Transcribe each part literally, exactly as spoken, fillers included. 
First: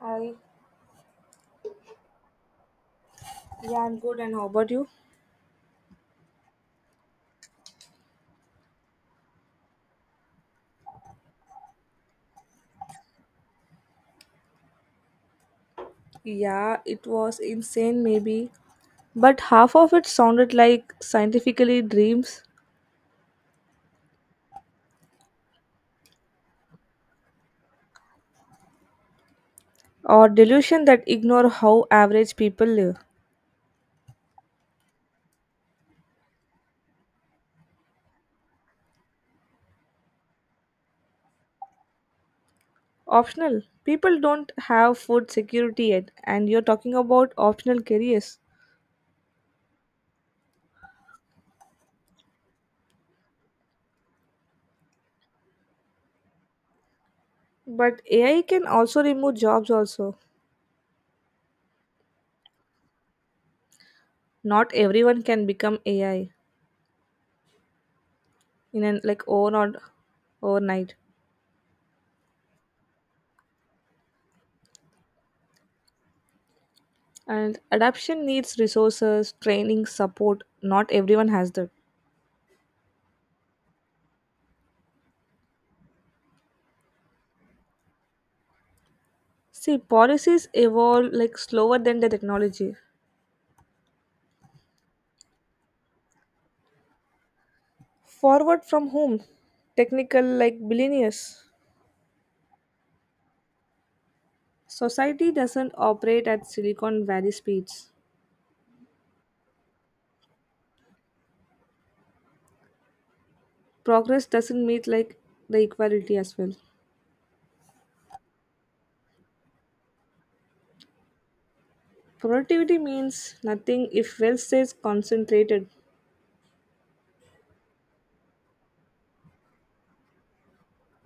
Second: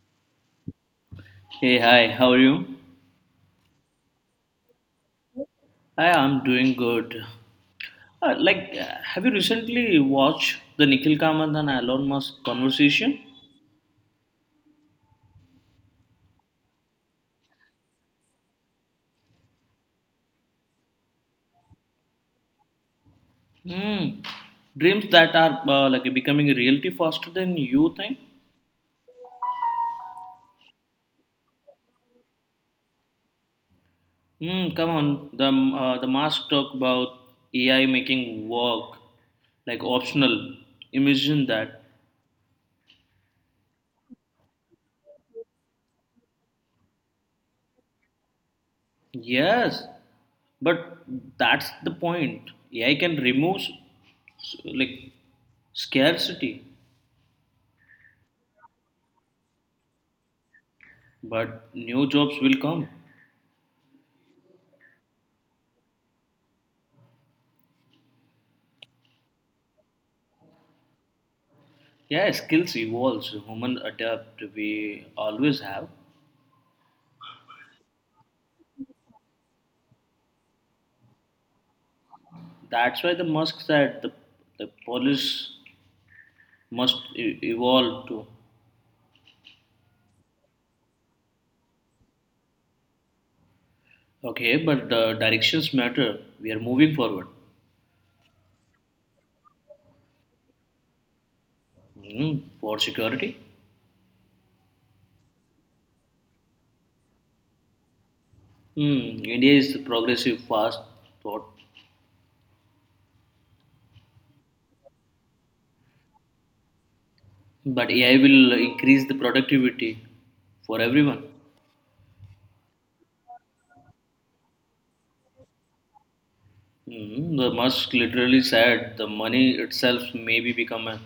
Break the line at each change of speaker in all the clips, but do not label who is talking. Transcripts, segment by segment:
Hi,
Hey, hi, how are you?
yeah, I'm good. And how about you?
Hi, I'm doing good. Uh, like, uh, have you recently watched the Nikhil Kamath and Elon Musk conversation?
Yeah, it was insane, maybe, but half of it sounded like scientifically dreams
Hmm. Dreams that are uh, like becoming a reality faster than you think.
or delusion that ignore how average people live.
Hmm. Come on, the uh, the Musk talk about A I making work like optional. Imagine that.
Optional. People don't have food security yet, and you're talking about optional careers.
Yes, but that's the point. A I can remove s- like scarcity.
But A I can also remove jobs. Also,
But new jobs will come.
not everyone can become A I in an like over or overnight.
Yeah, skills evolves. Human adapt. We always have.
And adaptation needs resources, training, support. Not everyone has that.
That's why the Musk said the the police must e- evolve too.
See, policies evolve like slower than the technology.
Okay, but the directions matter. We are moving forward.
Forward from whom? Technical like billionaires.
Hmm, for security,
Society doesn't operate at Silicon Valley speeds.
hmm, India is progressive, fast, thought.
Progress doesn't meet like the equality as well.
But A I will increase the productivity for everyone.
Productivity means nothing if wealth stays concentrated.
Hmm, the Musk literally said the money itself may be become a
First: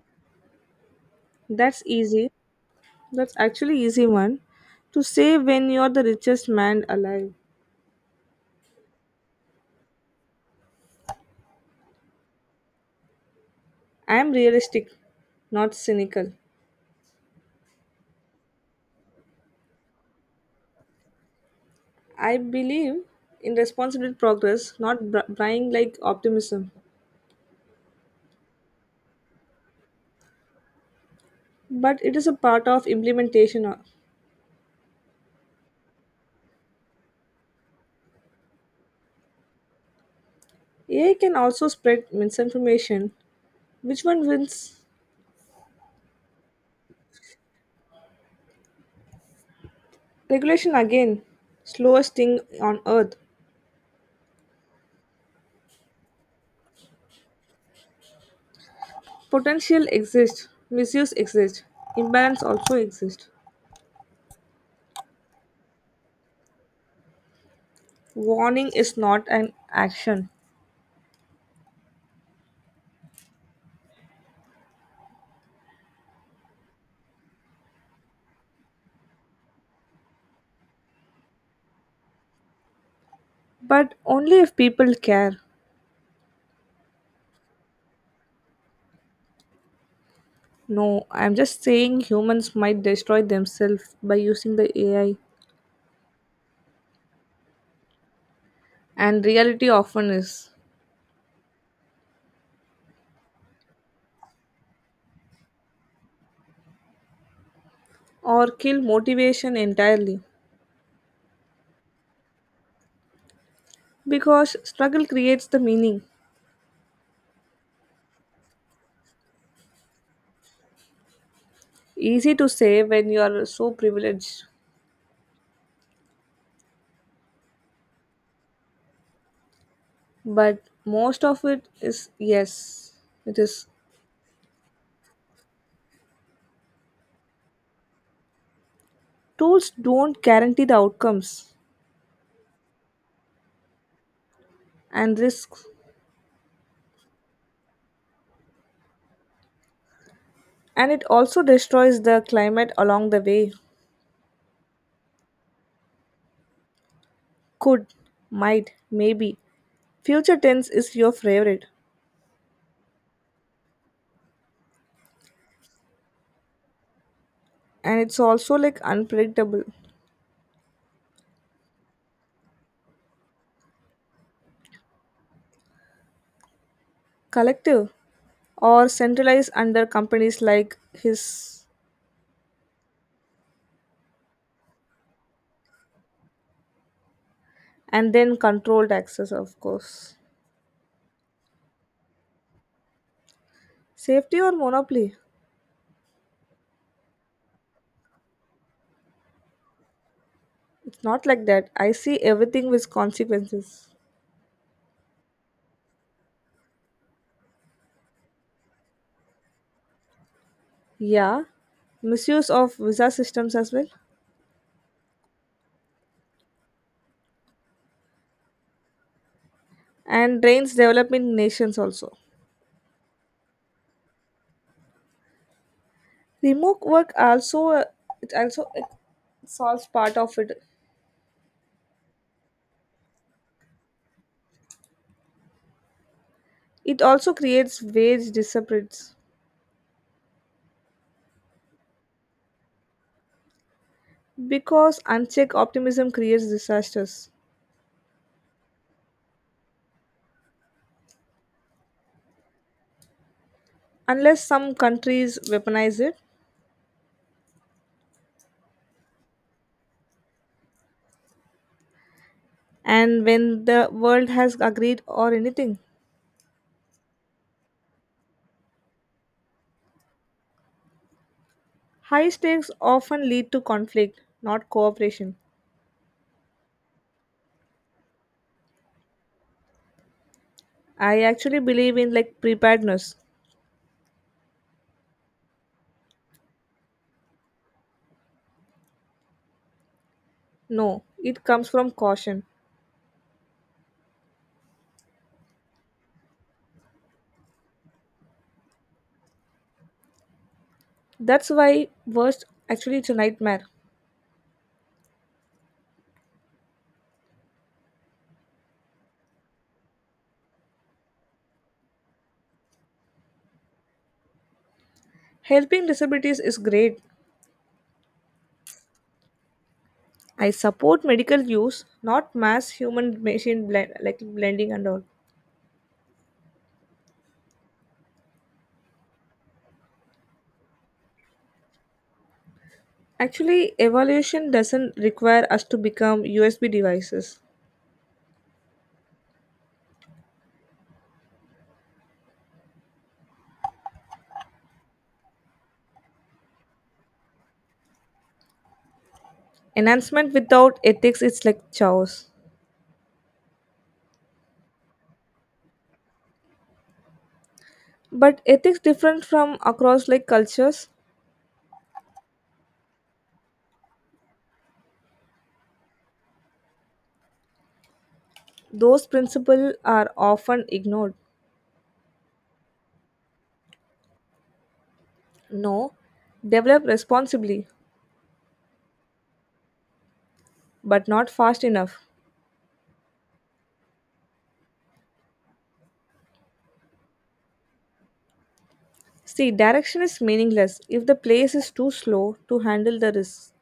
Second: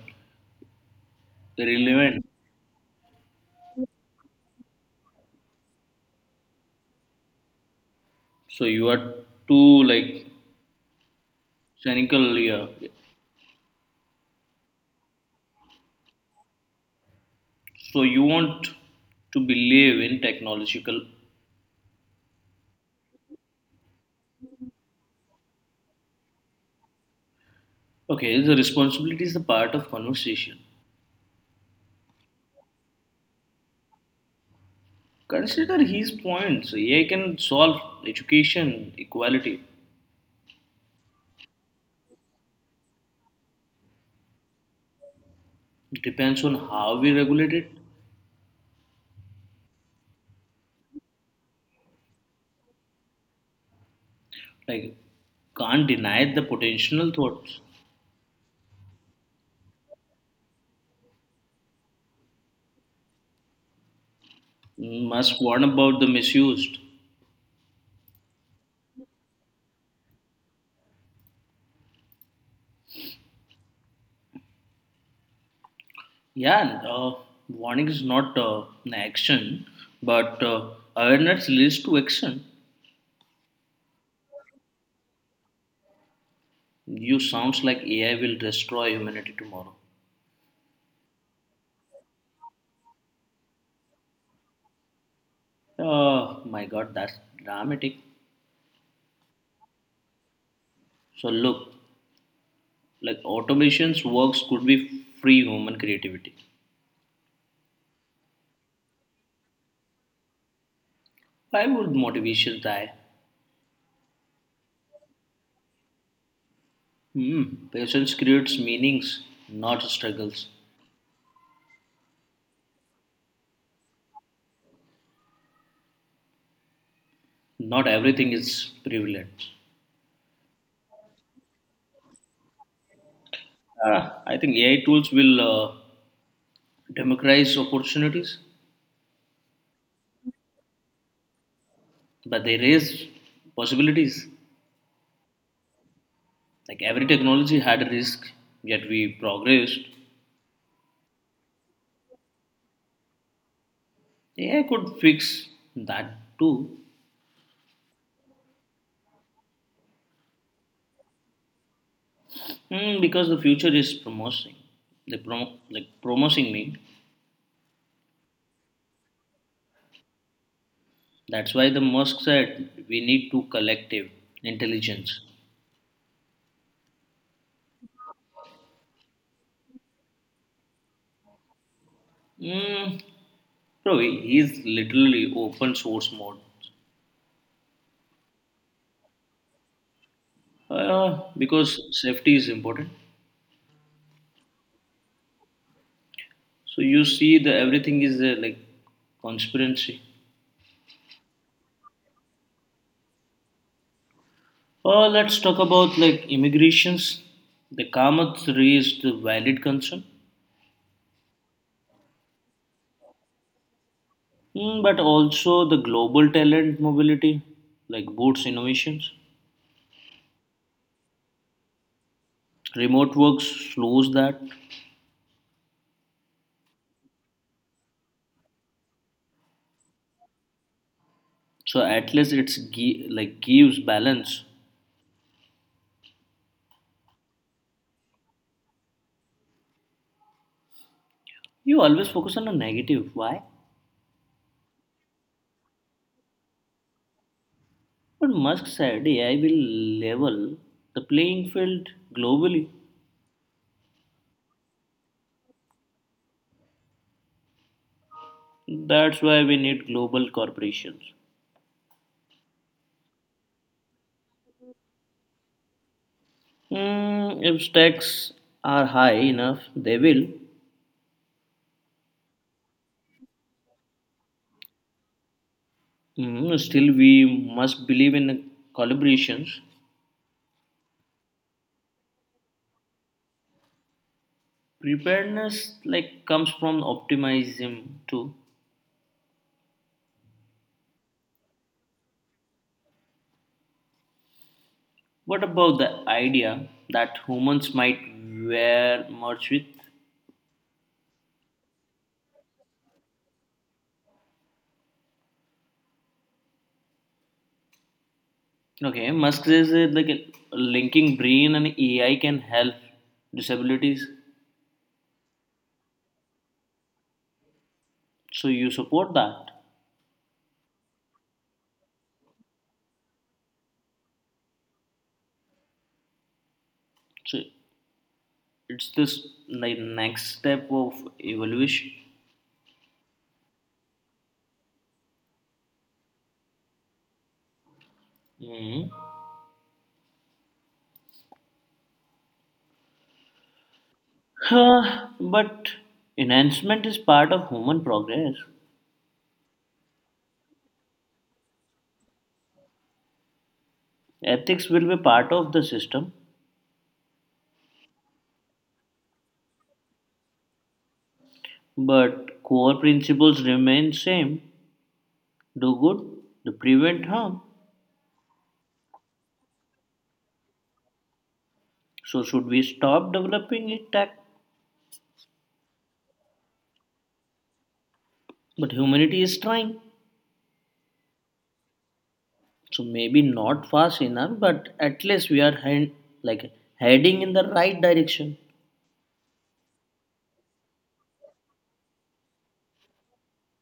That's
relevant.
easy. That's actually easy one to say when you're the richest man alive.
So you are too like cynical here.
I'm realistic, not cynical.
So you want to believe in technological.
I believe in responsible progress, not br- buying like optimism,
Okay, the responsibility is the part of conversation.
but it is a part of implementation.
Consider his points. A I can solve education equality.
A I can also spread misinformation. Which one wins?
Depends on how we regulate it.
Regulation again. Slowest thing on earth.
Like can't deny the potential thoughts.
Potential exists, misuse exists, imbalance also exists.
Must warn about the misused.
Warning is not an action,
Yeah, uh, warning is not uh, an action, but uh, awareness leads to action.
but only if people care.
You sounds like A I will destroy humanity tomorrow.
No, I'm just saying humans might destroy themselves by using the A I.
Oh my God, that's dramatic.
And reality often is,
So look, like automation's works could be free human creativity.
or kill motivation entirely.
Why would motivation die?
Because struggle creates the meaning.
Hmm, patience creates meanings, not struggles.
Easy to say when you are so privileged,
Not everything is prevalent.
but most of it is yes. It is
Ah, I think A I tools will uh, democratize opportunities,
tools don't guarantee the outcomes
but they raise possibilities.
and risks,
Like every technology had a risk, yet we progressed.
and it also destroys the climate along the way.
A I could fix that too.
Could, might, maybe. Future tense is your favorite,
Hmm, because the future is promising. They prom- like promising me.
and it's also like unpredictable.
That's why the Musk said we need to collective intelligence.
Collective or centralized under companies like his,
Hmm, bro, he- he's literally open source mode.
and then controlled access, of course.
Uh, because safety is important.
Safety or monopoly.
So you see, the everything is uh, like conspiracy.
It's not like that, I see everything with consequences.
Uh, let's talk about like immigrations. The Kamath raised a valid concern.
Yeah, misuse of visa systems as well,
Mm, but also the global talent mobility, like boots innovations.
and drains developing nations also.
Remote work slows that.
Remote work also, uh, it also it solves part of it.
So at least it's gi- like gives balance.
It also creates wage disparities
You always focus on the negative. Why?
because unchecked optimism creates disasters,
But Musk said A I will level the playing field globally.
unless some countries weaponize it.
That's why we need global corporations.
And when the world has agreed or anything.
Mm, if stakes are high enough, they will.
High stakes often lead to conflict, not cooperation.
Mm, still, we must believe in collaborations.
I actually believe in like preparedness.
Preparedness like comes from optimism too.
No, it comes from caution.
What about the idea that humans might wear merch with?
That's why worst, actually, it's a nightmare.
Okay, Musk says that like uh, linking brain and A I can help disabilities.
Helping disabilities is great.
So you support that.
I support medical use, not mass human machine blend, like blending and all.
So it's this like next step of evolution.
Actually, evolution doesn't require us to become U S B devices.
Mhm. Huh, but enhancement is part of human progress.
Enhancement without ethics is like chaos.
Ethics will be part of the system.
But ethics different from across like cultures,
But core principles remain same. Do good, to prevent harm.
those principles are often ignored.
So should we stop developing it tech?
No, develop responsibly,
But humanity is trying.
but not fast enough.
So maybe not fast enough, but at least we are hand, like heading in the right direction.
See, direction is meaningless if the place is too slow to handle the risks.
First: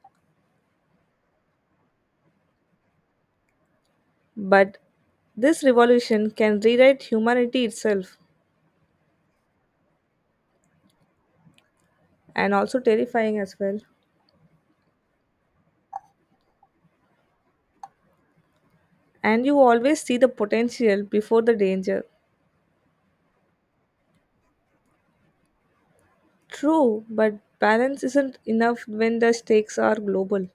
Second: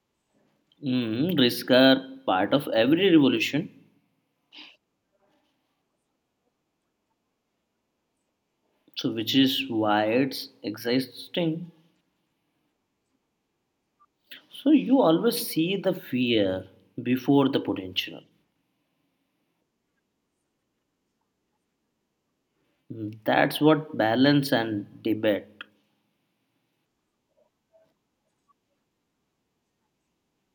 Mm, risks are part of every revolution,
But this revolution can rewrite humanity itself,
so which is why it's existing.
and also terrifying as well.
So you always see the fear before the potential.
And you always see the potential before the danger.
Mm, that's what balance and debate.
True, but balance isn't enough when the stakes are global.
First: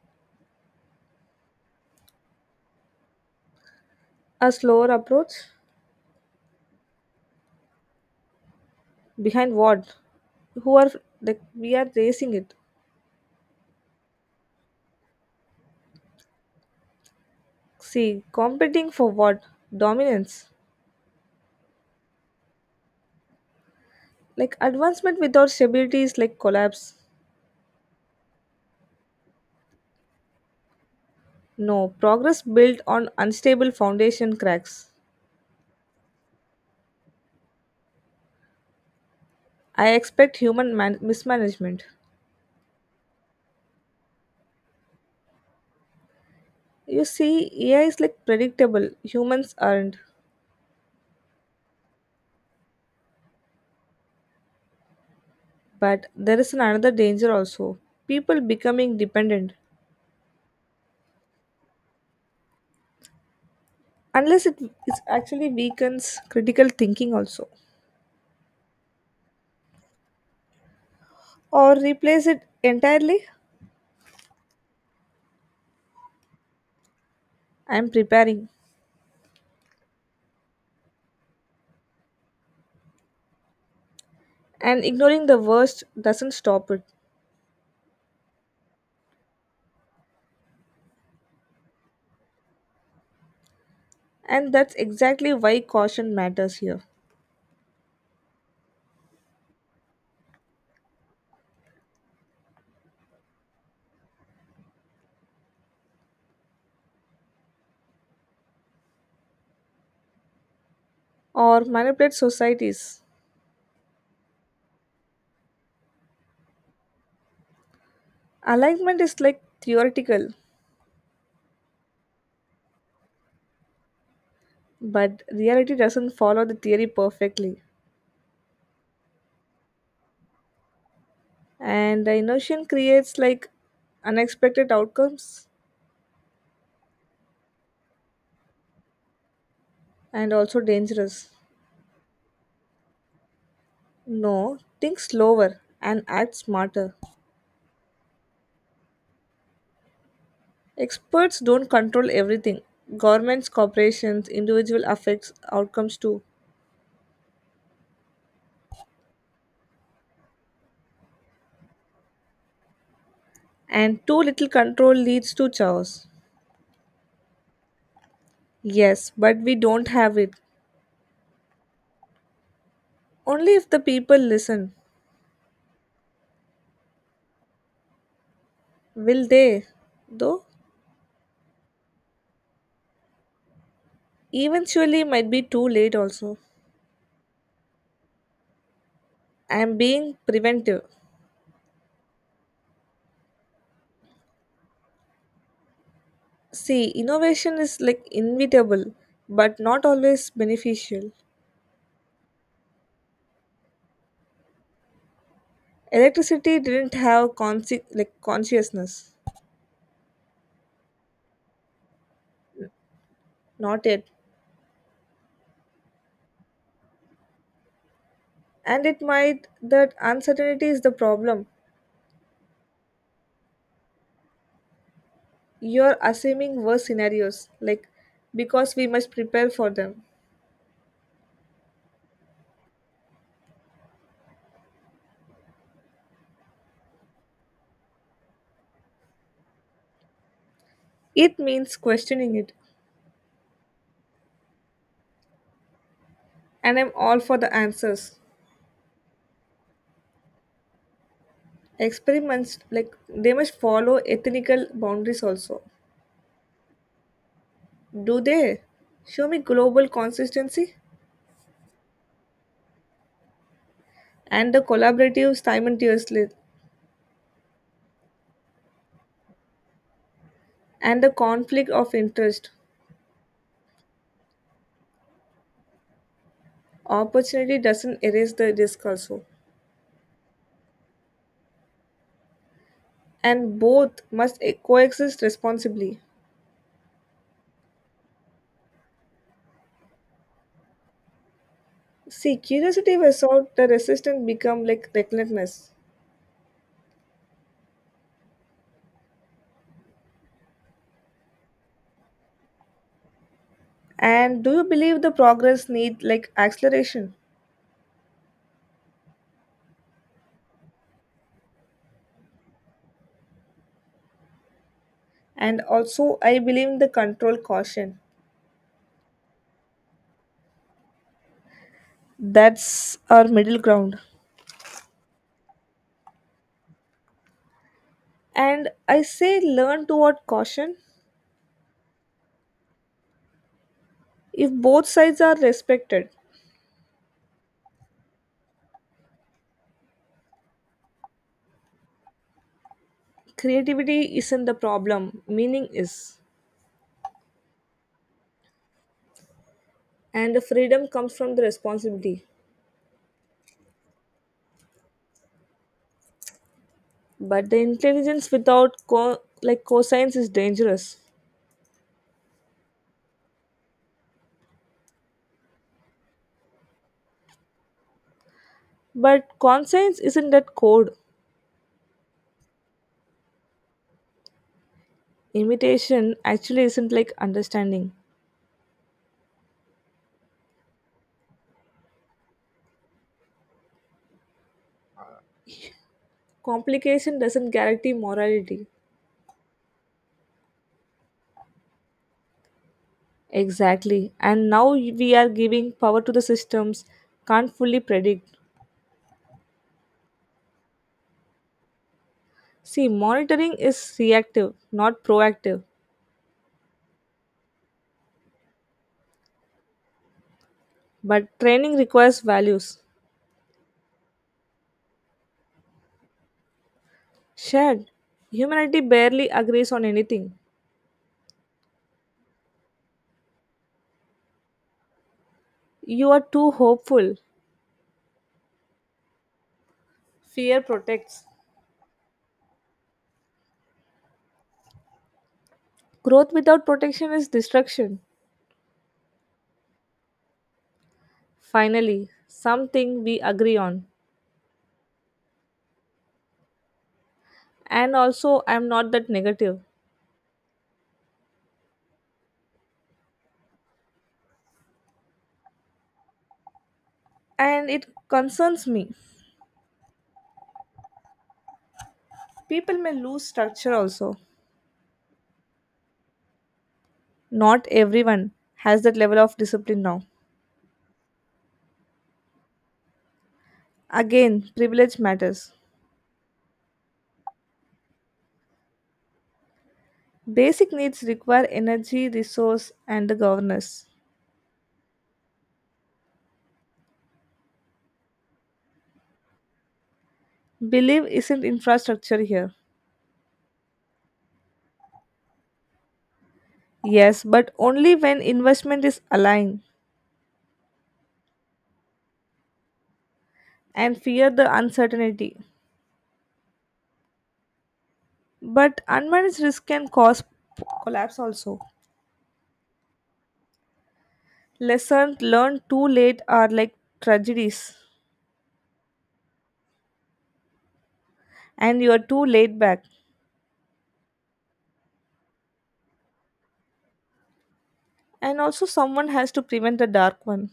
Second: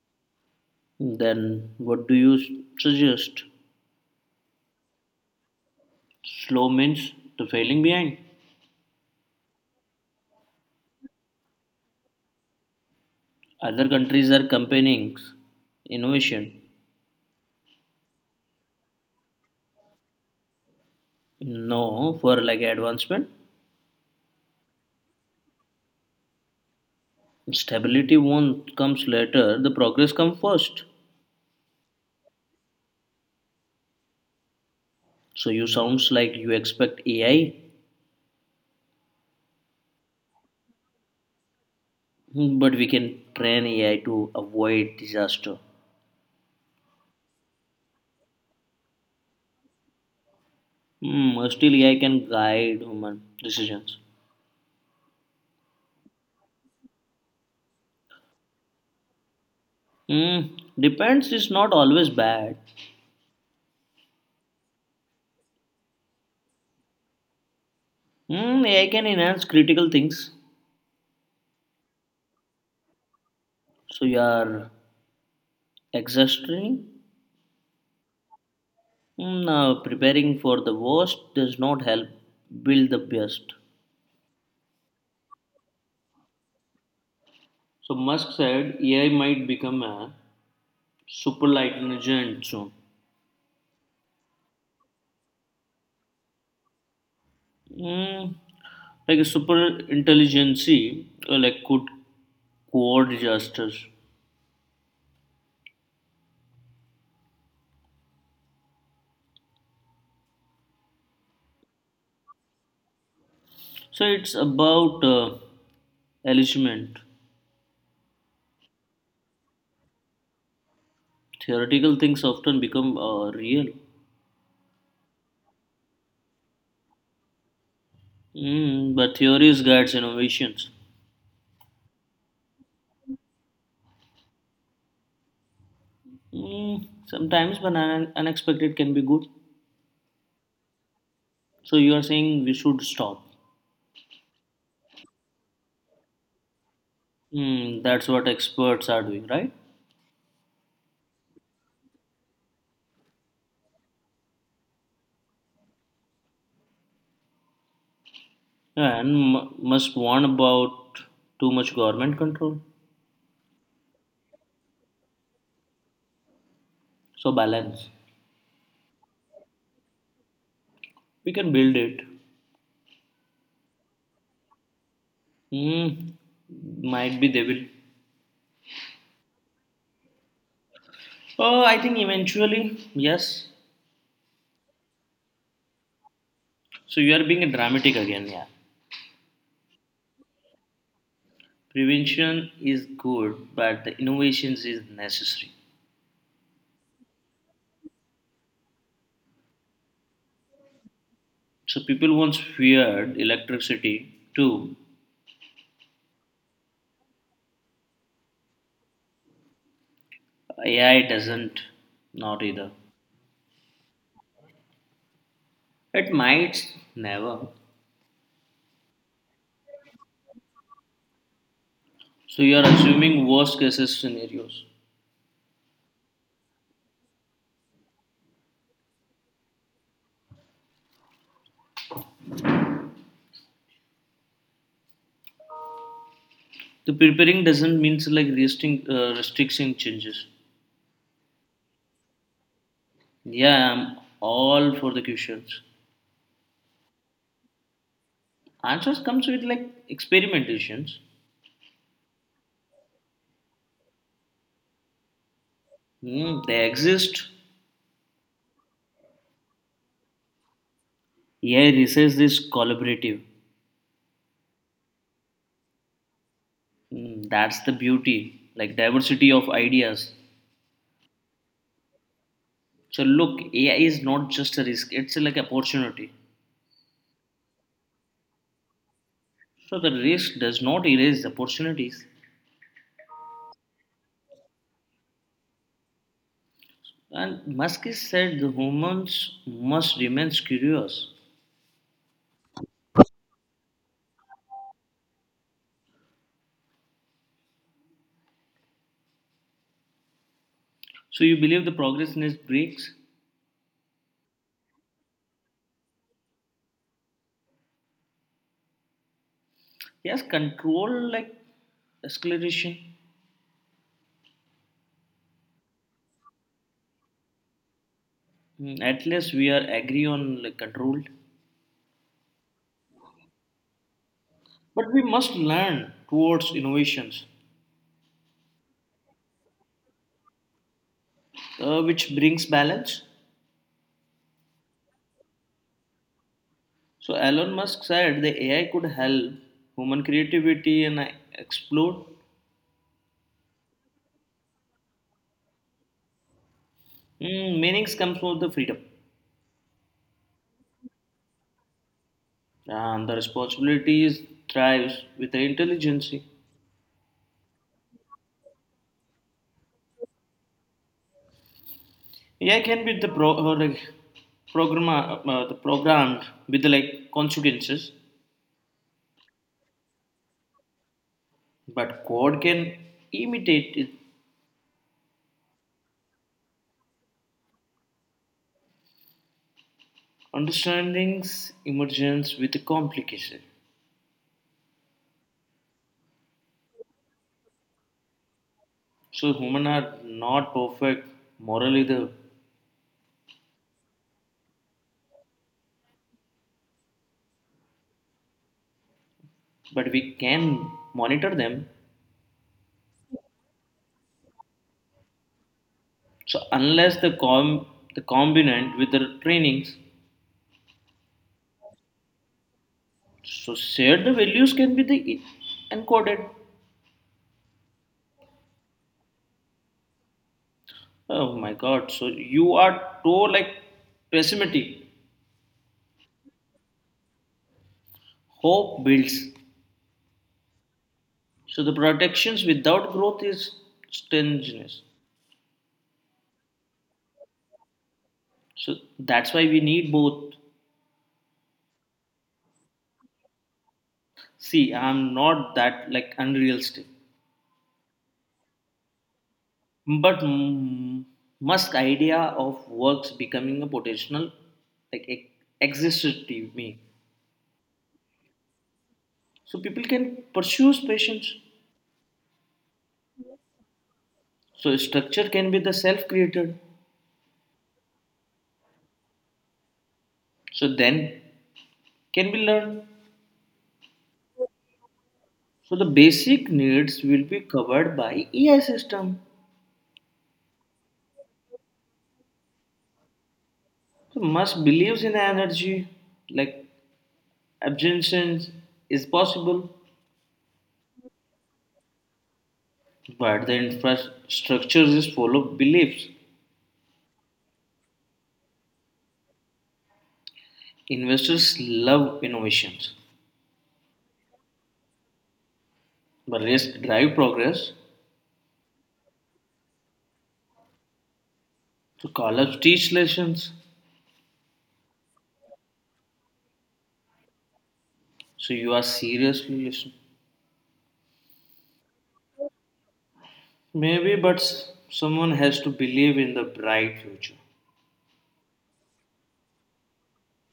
Then what do you s- suggest?
A slower approach?
Slow means the failing behind.
Behind what? Who are, like, we are racing it?
Other countries are campaigning innovation.
See, competing for what? Dominance.
No, for like advancement.
Like advancement without stability is like collapse.
Stability won't comes later. The progress comes first.
No, progress built on unstable foundation cracks.
So you sounds like you expect A I,
I expect human man- mismanagement.
but we can train A I to avoid disaster.
You see, A I is like predictable, humans aren't.
Hmm, still A I can guide human decisions.
But there is another danger also, people becoming dependent.
Hmm, depends is not always bad.
Unless it it actually weakens critical thinking also,
Hmm, A I can enhance critical things.
or replace it entirely.
So yeah, exhausting?
I'm preparing,
Mm, uh, preparing for the worst does not help build the best.
and ignoring the worst doesn't stop it.
So Musk said A I might become a super intelligent soon.
And that's exactly why caution matters here,
Mm, like a super intelligence, uh, like could quad disasters.
or manipulate societies.
So it's about uh, alignment.
Alignment is like theoretical,
Theoretical things often become uh, real.
but reality doesn't follow the theory perfectly.
Mm, but theories guides innovations.
And the inertia creates like unexpected outcomes,
Mm, sometimes, but un- unexpected can be good.
and also dangerous.
So you are saying we should stop.
No, think slower and act smarter.
Hmm, that's what experts are doing, right?
Experts don't control everything. Governments, corporations, individual affects outcomes too.
Yeah, and m- must warn about too much government control.
And too little control leads to chaos.
So balance.
Yes, but we don't have it.
We can build it.
Only if the people listen.
Hmm, might be they will.
Will they? Though
Oh, I think eventually, yes.
eventually might be too late also.
So you are being dramatic again, yeah.
I am being preventive.
Prevention is good, but the innovations is necessary.
See, innovation is like inevitable, but not always beneficial.
So people once feared electricity too.
Electricity didn't have consi- like consciousness.
A I doesn't, not either.
Not yet.
It might never.
And it might, that uncertainty is the problem.
So you are assuming worst cases scenarios.
You're assuming worse scenarios, like, because we must prepare for them.
The preparing doesn't means like resting, uh, restriction changes.
It means questioning it.
Yeah, I'm all for the questions.
And I'm all for the answers.
Answers comes with like experimentations.
Experiments, like, they must follow ethical boundaries also.
Hmm, they exist.
Do they? Show me global consistency
Yeah, research is collaborative.
and the collaborative simultaneously
Hmm, that's the beauty, like diversity of ideas.
and the conflict of interest.
So look, A I is not just a risk; it's like opportunity.
Opportunity doesn't erase the risk also.
So the risk does not erase the opportunities.
And both must e- coexist responsibly.
And Musk is said the humans must remain curious.
See, curiosity without the resistance become like recklessness.
So you believe the progress needs breaks?
And do you believe the progress need like acceleration?
Yes, control like acceleration.
And also, I believe in the control caution.
Mm, at least we are agree on like controlled.
That's our middle ground.
But we must learn towards innovations,
And I say learn toward caution.
uh, which brings balance.
If both sides are respected,
So Elon Musk said the A I could help human creativity and uh, explore.
creativity isn't the problem. Meaning is,
Mm, meanings comes from the freedom,
and the freedom comes from the responsibility.
and the responsibilities thrives with the intelligence.
But the intelligence without co- like coscience is dangerous.
A I can be the pro or like program uh, the programmed with the like consequences.
But conscience isn't that code.
But code can imitate it.
Imitation actually isn't like understanding.
Understanding's emergence with a complication.
Complication doesn't guarantee morality.
So humans are not perfect moral either,
Exactly. And now we are giving power to the systems, can't fully predict.
but we can monitor them.
See, monitoring is reactive, not proactive.
So unless the com the combinant with the trainings,
But training requires values.
so shared the values can be the e, encoded.
Shared. Humanity barely agrees on anything.
Oh my God! So you are too like pessimistic.
You are too hopeful.
Hope builds.
Fear protects.
So the protections without growth is strangeness.
Growth without protection is destruction.
So that's why we need both.
Finally, something we agree on.
See, I'm not that like unrealistic,
And also, I'm not that negative.
but mm, Musk idea of works becoming a potential like e- exists to me.
And it concerns me.
So people can pursue passions.
People may lose structure also.
So structure can be the self-created.
Not everyone has that level of discipline now.
So then can be learned.
Again, privilege matters.
So the basic needs will be covered by A I system.
Basic needs require energy, resource, and the governance.
So Musk believes in energy, like absorption is possible,
Believe isn't infrastructure here.
but the infrastructure is full of beliefs.
Yes, but only when investment is aligned,
Investors love innovations,
and fear the uncertainty.
but risk drive progress.
But unmanaged risk can cause p- collapse also.
So college teach lessons.
Lessons learned too late are like tragedies,
So you are seriously listening.
and you are too laid back.
Maybe, but s- someone has to believe in the bright future.
And also, someone has to prevent the dark one.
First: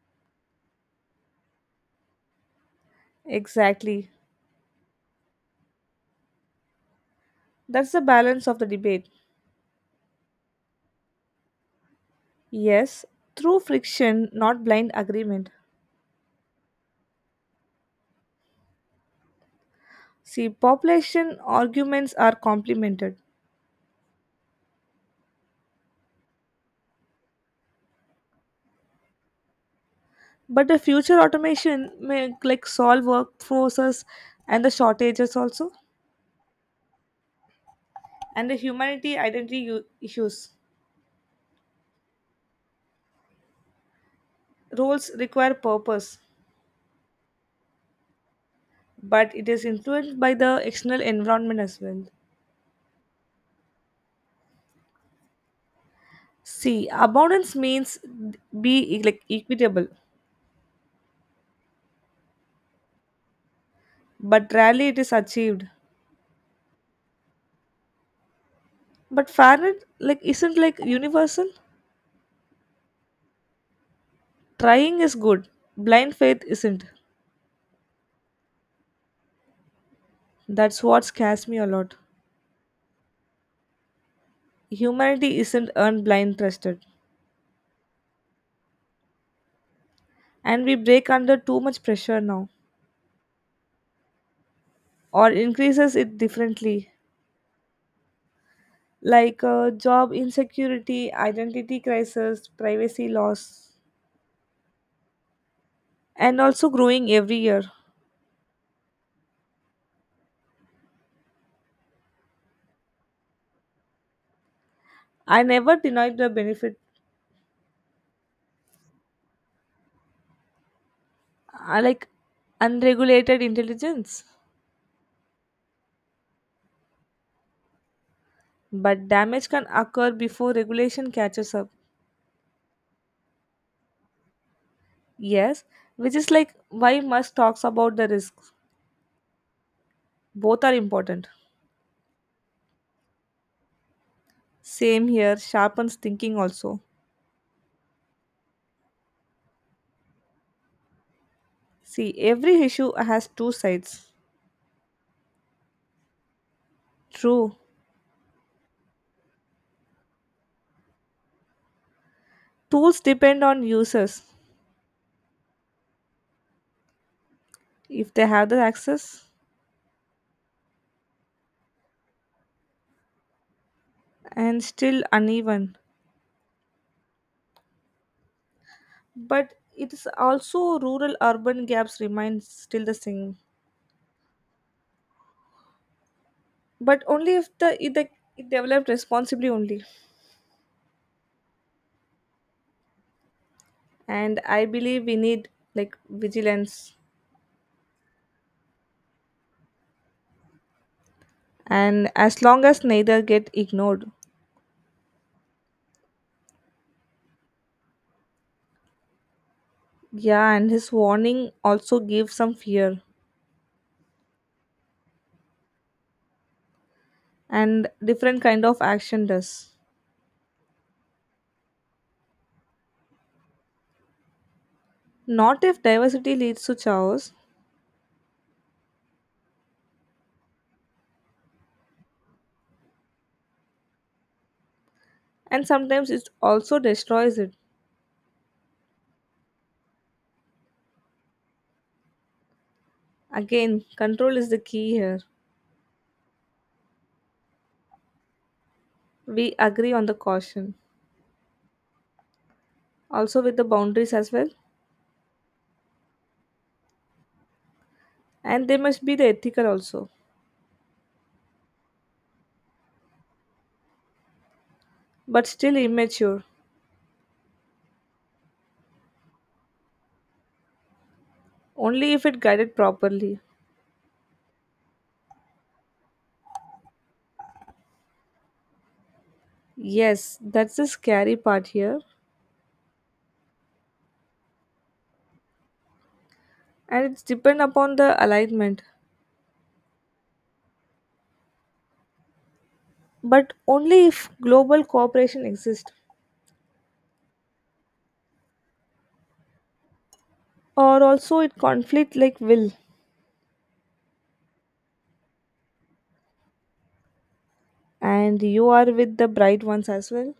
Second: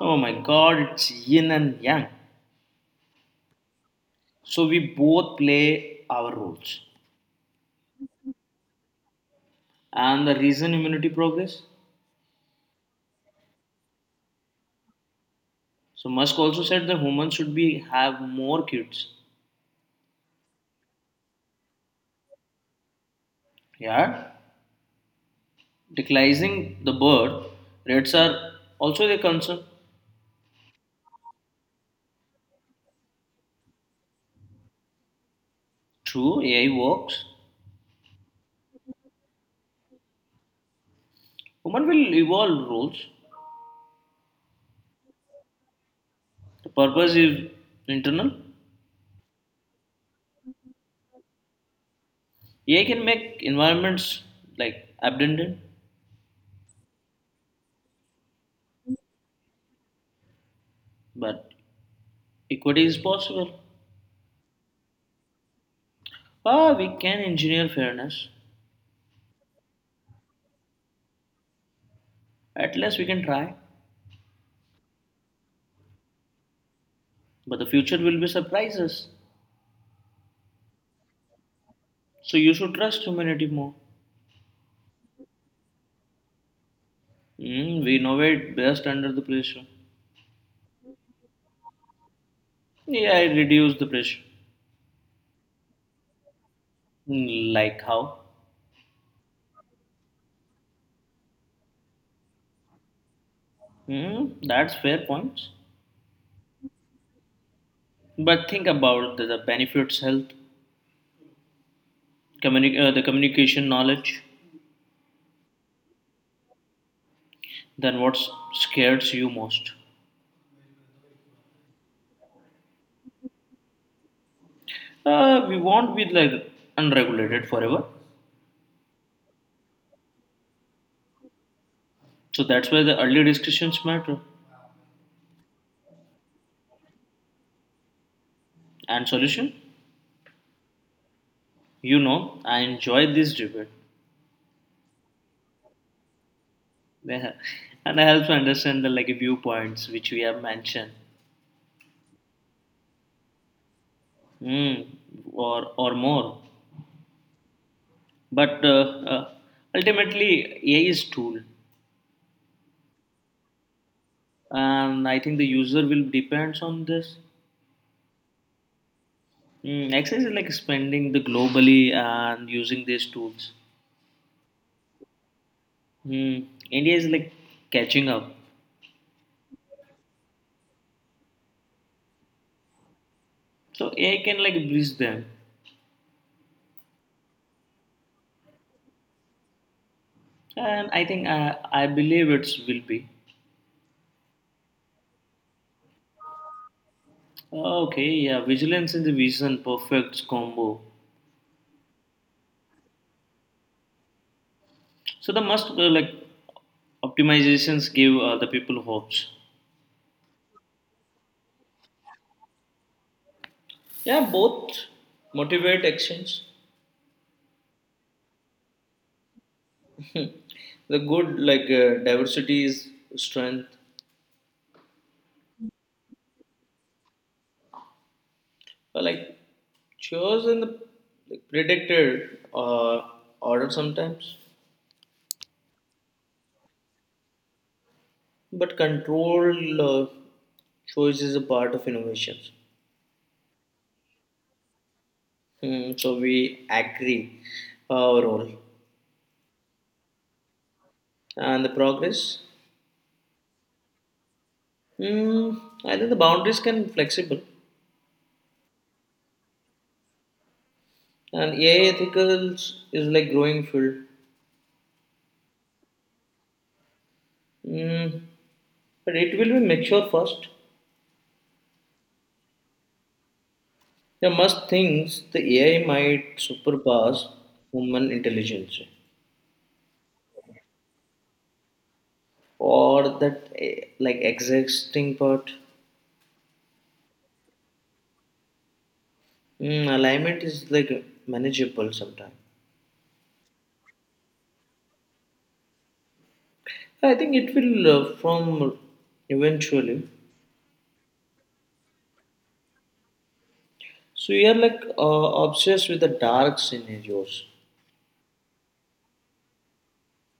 Oh my God, it's yin and yang.
Exactly.
So we both play our roles.
That's the balance of the debate.
And the reason immunity progress.
Yes, through friction, not blind agreement.
So Musk also said that humans should be have more kids.
See, population arguments are complemented,
Yeah, declining the birth rates are also a concern.
but the future automation may like solve workforces and the shortages also,
True, A I works.
and the humanity identity u- issues.
Human will evolve roles.
Roles require purpose,
The purpose is internal.
but it is influenced by the external environment as well.
A I can make environments like abundant,
See, abundance means be like equitable,
but equity is possible.
but rarely it is achieved.
Ah, we can engineer fairness.
But fairness like isn't like universal.
At least we can try.
Trying is good. Blind faith isn't.
But the future will be surprises.
That's what scares me a lot.
So you should trust humanity more.
Humanity isn't earned blind trusted.
Mm, we innovate best under the pressure.
And we break under too much pressure now.
Yeah, A I reduce the pressure.
Or increases it differently.
Mm, like how?
Like uh, job insecurity, identity crisis, privacy loss.
Mm, that's fair points.
And also growing every year.
But think about the, the benefits, health, communi- uh, the communication knowledge.
I never denied the benefit.
Then what scares you most?
I like unregulated intelligence.
Uh, we won't be like unregulated forever.
But damage can occur before regulation catches up.
So that's why the early discussions matter.
Yes, which is like why Musk talks about the risks.
And solution?
Both are important.
You know, I enjoy this debate.
Same here, sharpens thinking also.
And I help to understand the like viewpoints which we have mentioned.
See, every issue has two sides.
Mm, or or more.
True,
But uh, uh, ultimately A I is tool.
tools depend on users
And I think the user will depends on this.
if they have the access,
Mm, exercise is like spending the globally and using these tools.
and still uneven.
Hmm. India is like catching up,
But it is also rural urban gaps remain still the same.
so A I can like bridge them,
But only if the if they it developed responsibly only.
and I think I I believe it will be.
And I believe we need like vigilance,
Oh, okay, yeah, vigilance and the vision, perfect combo.
and as long as neither get ignored.
So the must uh, like optimizations give uh, the people hopes.
Yeah, and his warning also gives some fear,
Yeah, both motivate actions.
and different kind of action does.
The good like uh, diversity is strength.
Not if diversity leads to chaos,
But like chosen the like, predicted uh, order sometimes.
and sometimes it also destroys it.
But control uh, choice is a part of innovation.
Again, control is the key here.
Hmm, so we agree our role
We agree on the caution,
and the progress.
also with the boundaries as well.
Hmm, I think the boundaries can be flexible,
And they must be the ethical also,
and A I ethicals is like growing field.
but still immature,
Hmm, but it will be mature first.
only if it guided properly.
There must things the A I might surpass human intelligence
Yes, that's the scary part here,
or that eh, like existing part.
and it's depend upon the alignment.
Hmm, alignment is like manageable sometimes.
But only if global cooperation exists,
I think it will uh, form eventually.
or also it conflict like will.
So you are like uh, obsessed with the dark scenarios.
And you are with the bright ones as well.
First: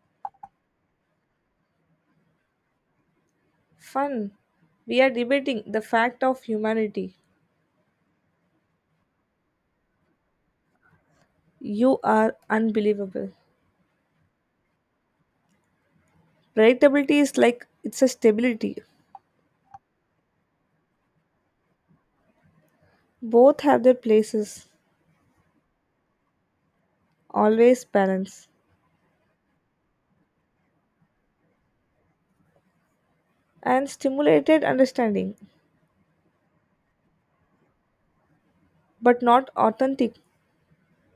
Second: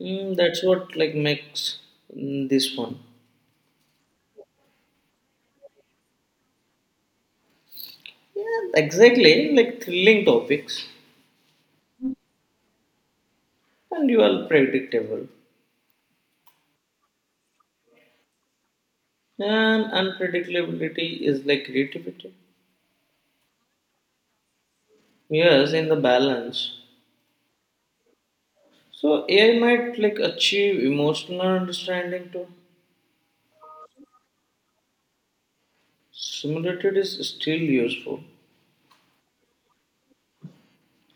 Mm, that's what like makes mm, this one.
Fun. We are debating the fact of humanity.
Yeah, exactly. Like thrilling topics,
You are unbelievable.
and you are predictable.
Predictability is like it's a stability.
And unpredictability is like creativity.
Both have their places.
Yes, in the balance.
Always balance
So A I might like achieve emotional understanding too.
and stimulated understanding,
Simulated is still useful.
but not authentic.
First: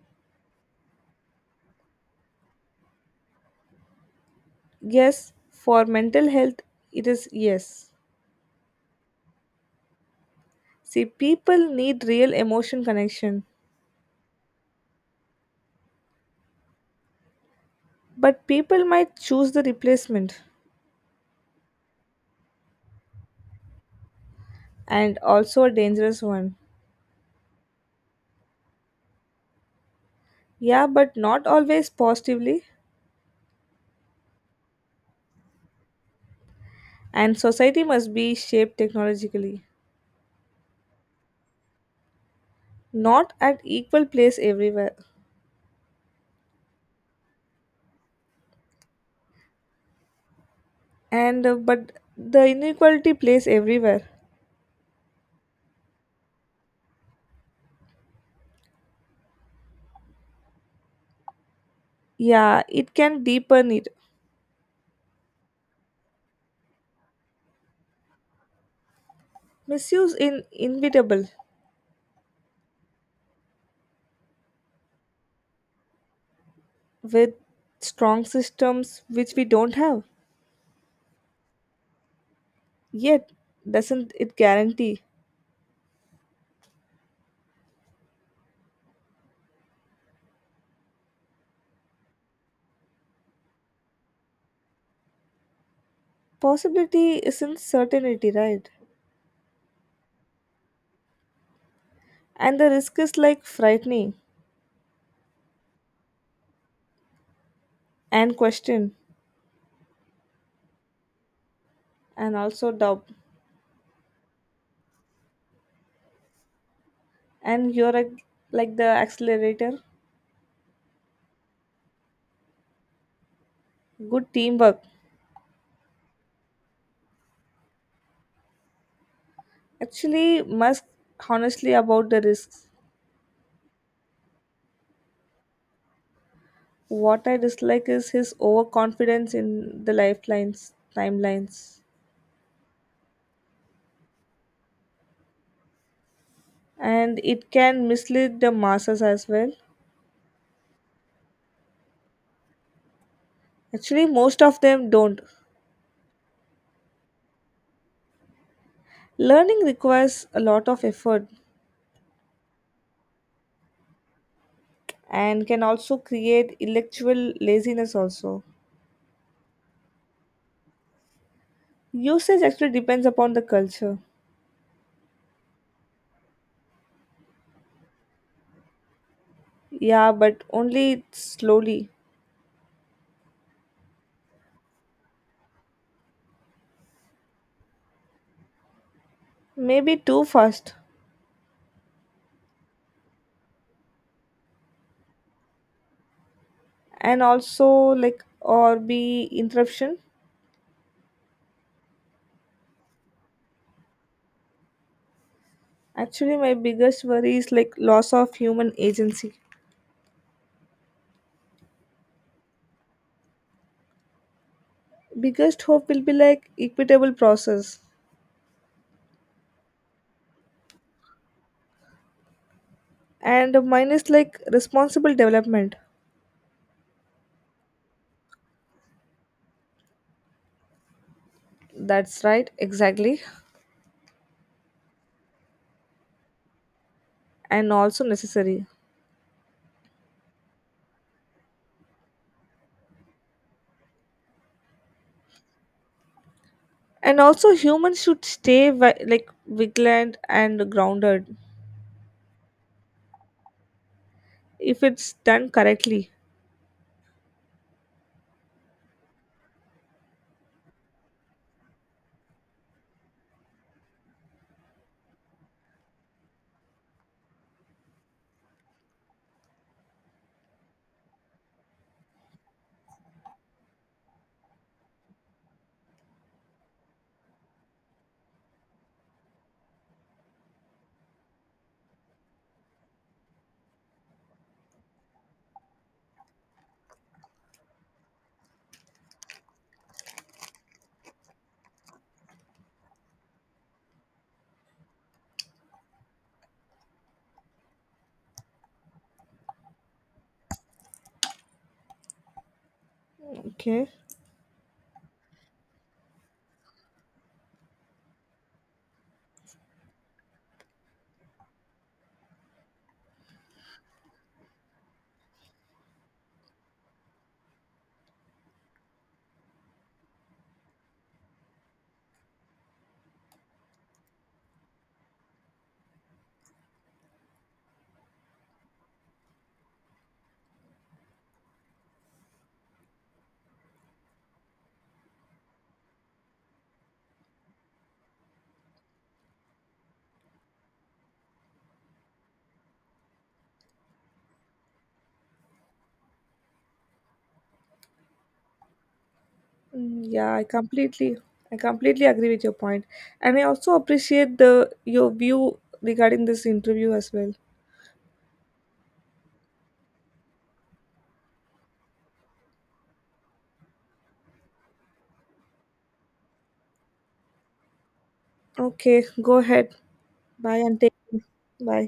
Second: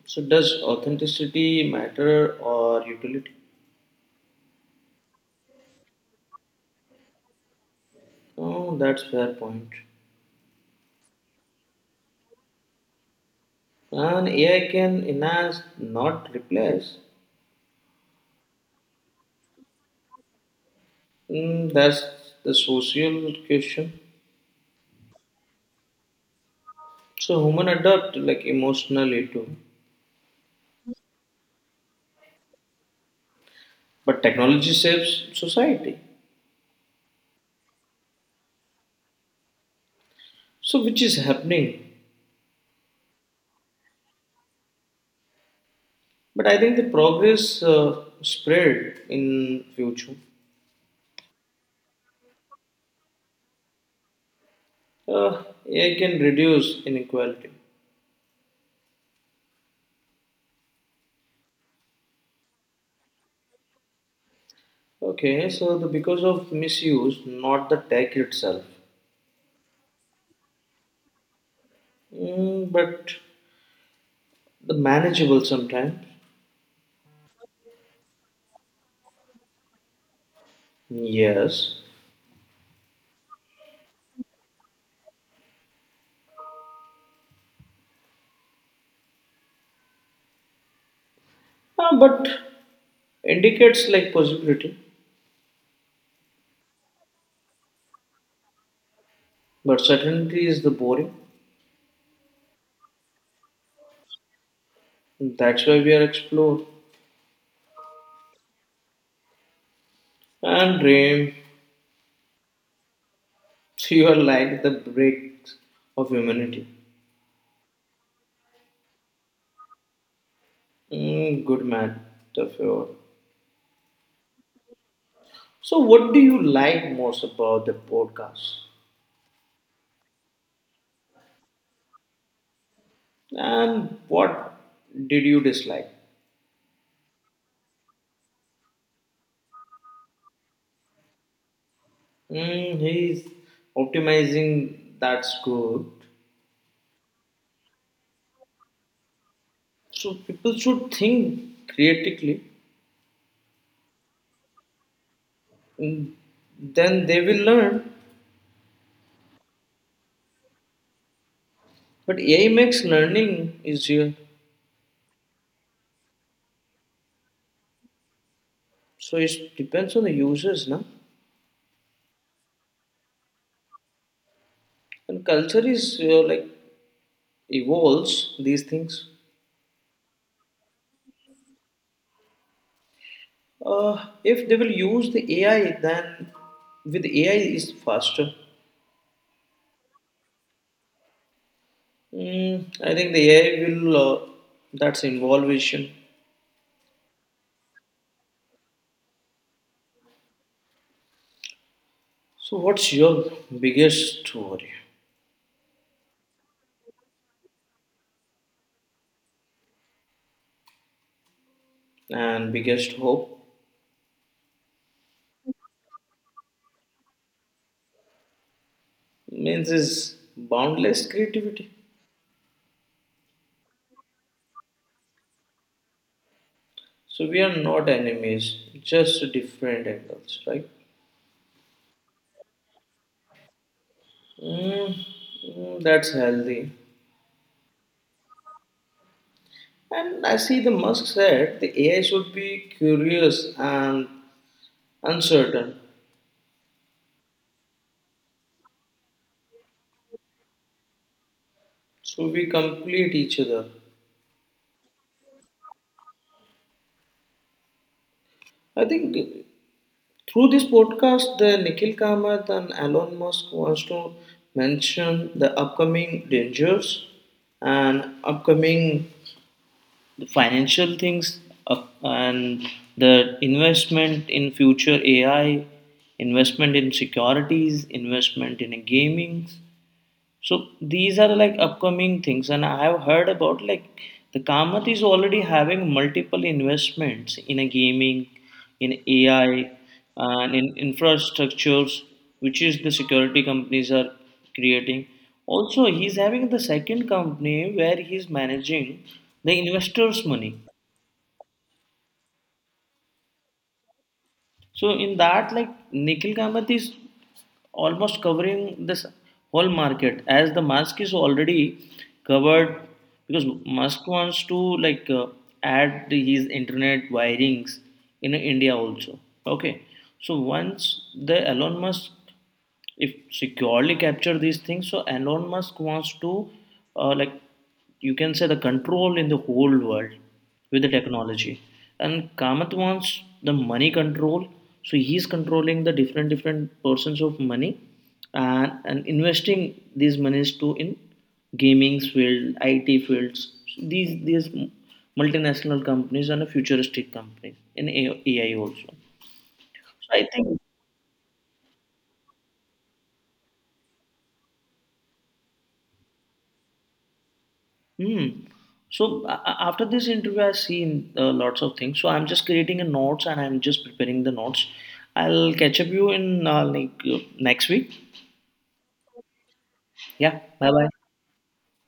So does authenticity matter or utility?
Yes, for mental health, it is yes.
Oh, that's fair point.
See, people need real emotion connection,
And A I can enhance, not replace.
but people might choose the replacement,
Mm, that's the social question.
and also a dangerous one.
So human adapt like emotionally too,
Yeah, but not always positively.
but technology saves society.
And society must be shaped technologically,
So which is happening.
not at equal place everywhere.
But I think the progress uh, spread in future.
And uh, but the inequality plays everywhere.
Uh, A I can reduce inequality.
Yeah, it can deepen it.
Okay, so the because of misuse, not the tech itself.
Misuse in inevitable
Mm, but the manageable sometimes.
with strong systems which we don't have.
Yes.
Yet, doesn't it guarantee?
Ah, but indicates like possibility,
Possibility isn't certainty, right?
but certainty is the boring.
And the risk is like frightening,
That's why we are explore
and question,
and dream.
and also doubt.
You are like the bricks of humanity.
And you're a, like the accelerator.
Mm, good man, the fear.
Good teamwork.
So, what do you like most about the podcast,
Actually, Musk honestly about the risks.
and what did you dislike?
What I dislike is his overconfidence in the lifelines, timelines.
Mm, he's optimizing. That's good.
And it can mislead the masses as well.
So people should think critically.
Actually, most of them don't.
Mm, then they will learn.
Learning requires a lot of effort,
But A I makes learning easier.
and can also create intellectual laziness also.
So it depends on the users, na?
Usage actually depends upon the culture.
And culture is uh, like evolves these things.
Yeah, but only slowly,
Uh, if they will use the A I, then with A I is faster.
maybe too fast.
Mm, I think the A I will. Uh, that's involvation.
And also like or be interruption.
So what's your biggest worry
Actually, my biggest worry is like loss of human agency.
and biggest hope?
Biggest hope will be like equitable process,
Means is boundless creativity.
and mine is like responsible development.
So we are not enemies, just different angles, right?
That's right, exactly.
Mm, mm, that's healthy.
And also necessary.
And I see the Musk said the A I should be curious and uncertain,
And also humans should stay vi- like vigilant and grounded,
so we complete each other.
if it's done correctly.
I think through this podcast, the Nikhil Kamath and Elon Musk wants to mention the upcoming dangers and upcoming financial things up, and the investment in future A I, investment in securities, investment in gaming. So these are like upcoming things, and I have heard about like the Kamath is already having multiple investments in a gaming, in A I, and in infrastructures, which is the security companies are creating. Also, he's having the second company where he's managing the investors' money.
Okay.
So in that, like Nikhil Kamath is almost covering this whole market as the Musk is already covered because Musk wants to like uh, add his internet wirings in India also. Okay, so once the Elon Musk if securely capture these things, so Elon Musk wants to uh, like you can say the control in the whole world with the technology, and Kamath wants the money control, so he's controlling the different different portions of money, and, and investing these monies to in gaming field it fields. So these these multinational companies and futuristic companies in A I also,
Mm,
so I
yeah, i
think.
completely i completely agree with your point, and I also appreciate the your view regarding this interview as well.
Hmm. So a- a- after this interview, I've seen uh, lots of things. So I'm just creating a notes and I'm just preparing the notes. I'll catch up you in uh, like uh, next week.
Okay, go ahead.
Yeah.
Bye
Bye
and take
bye.
care. Bye.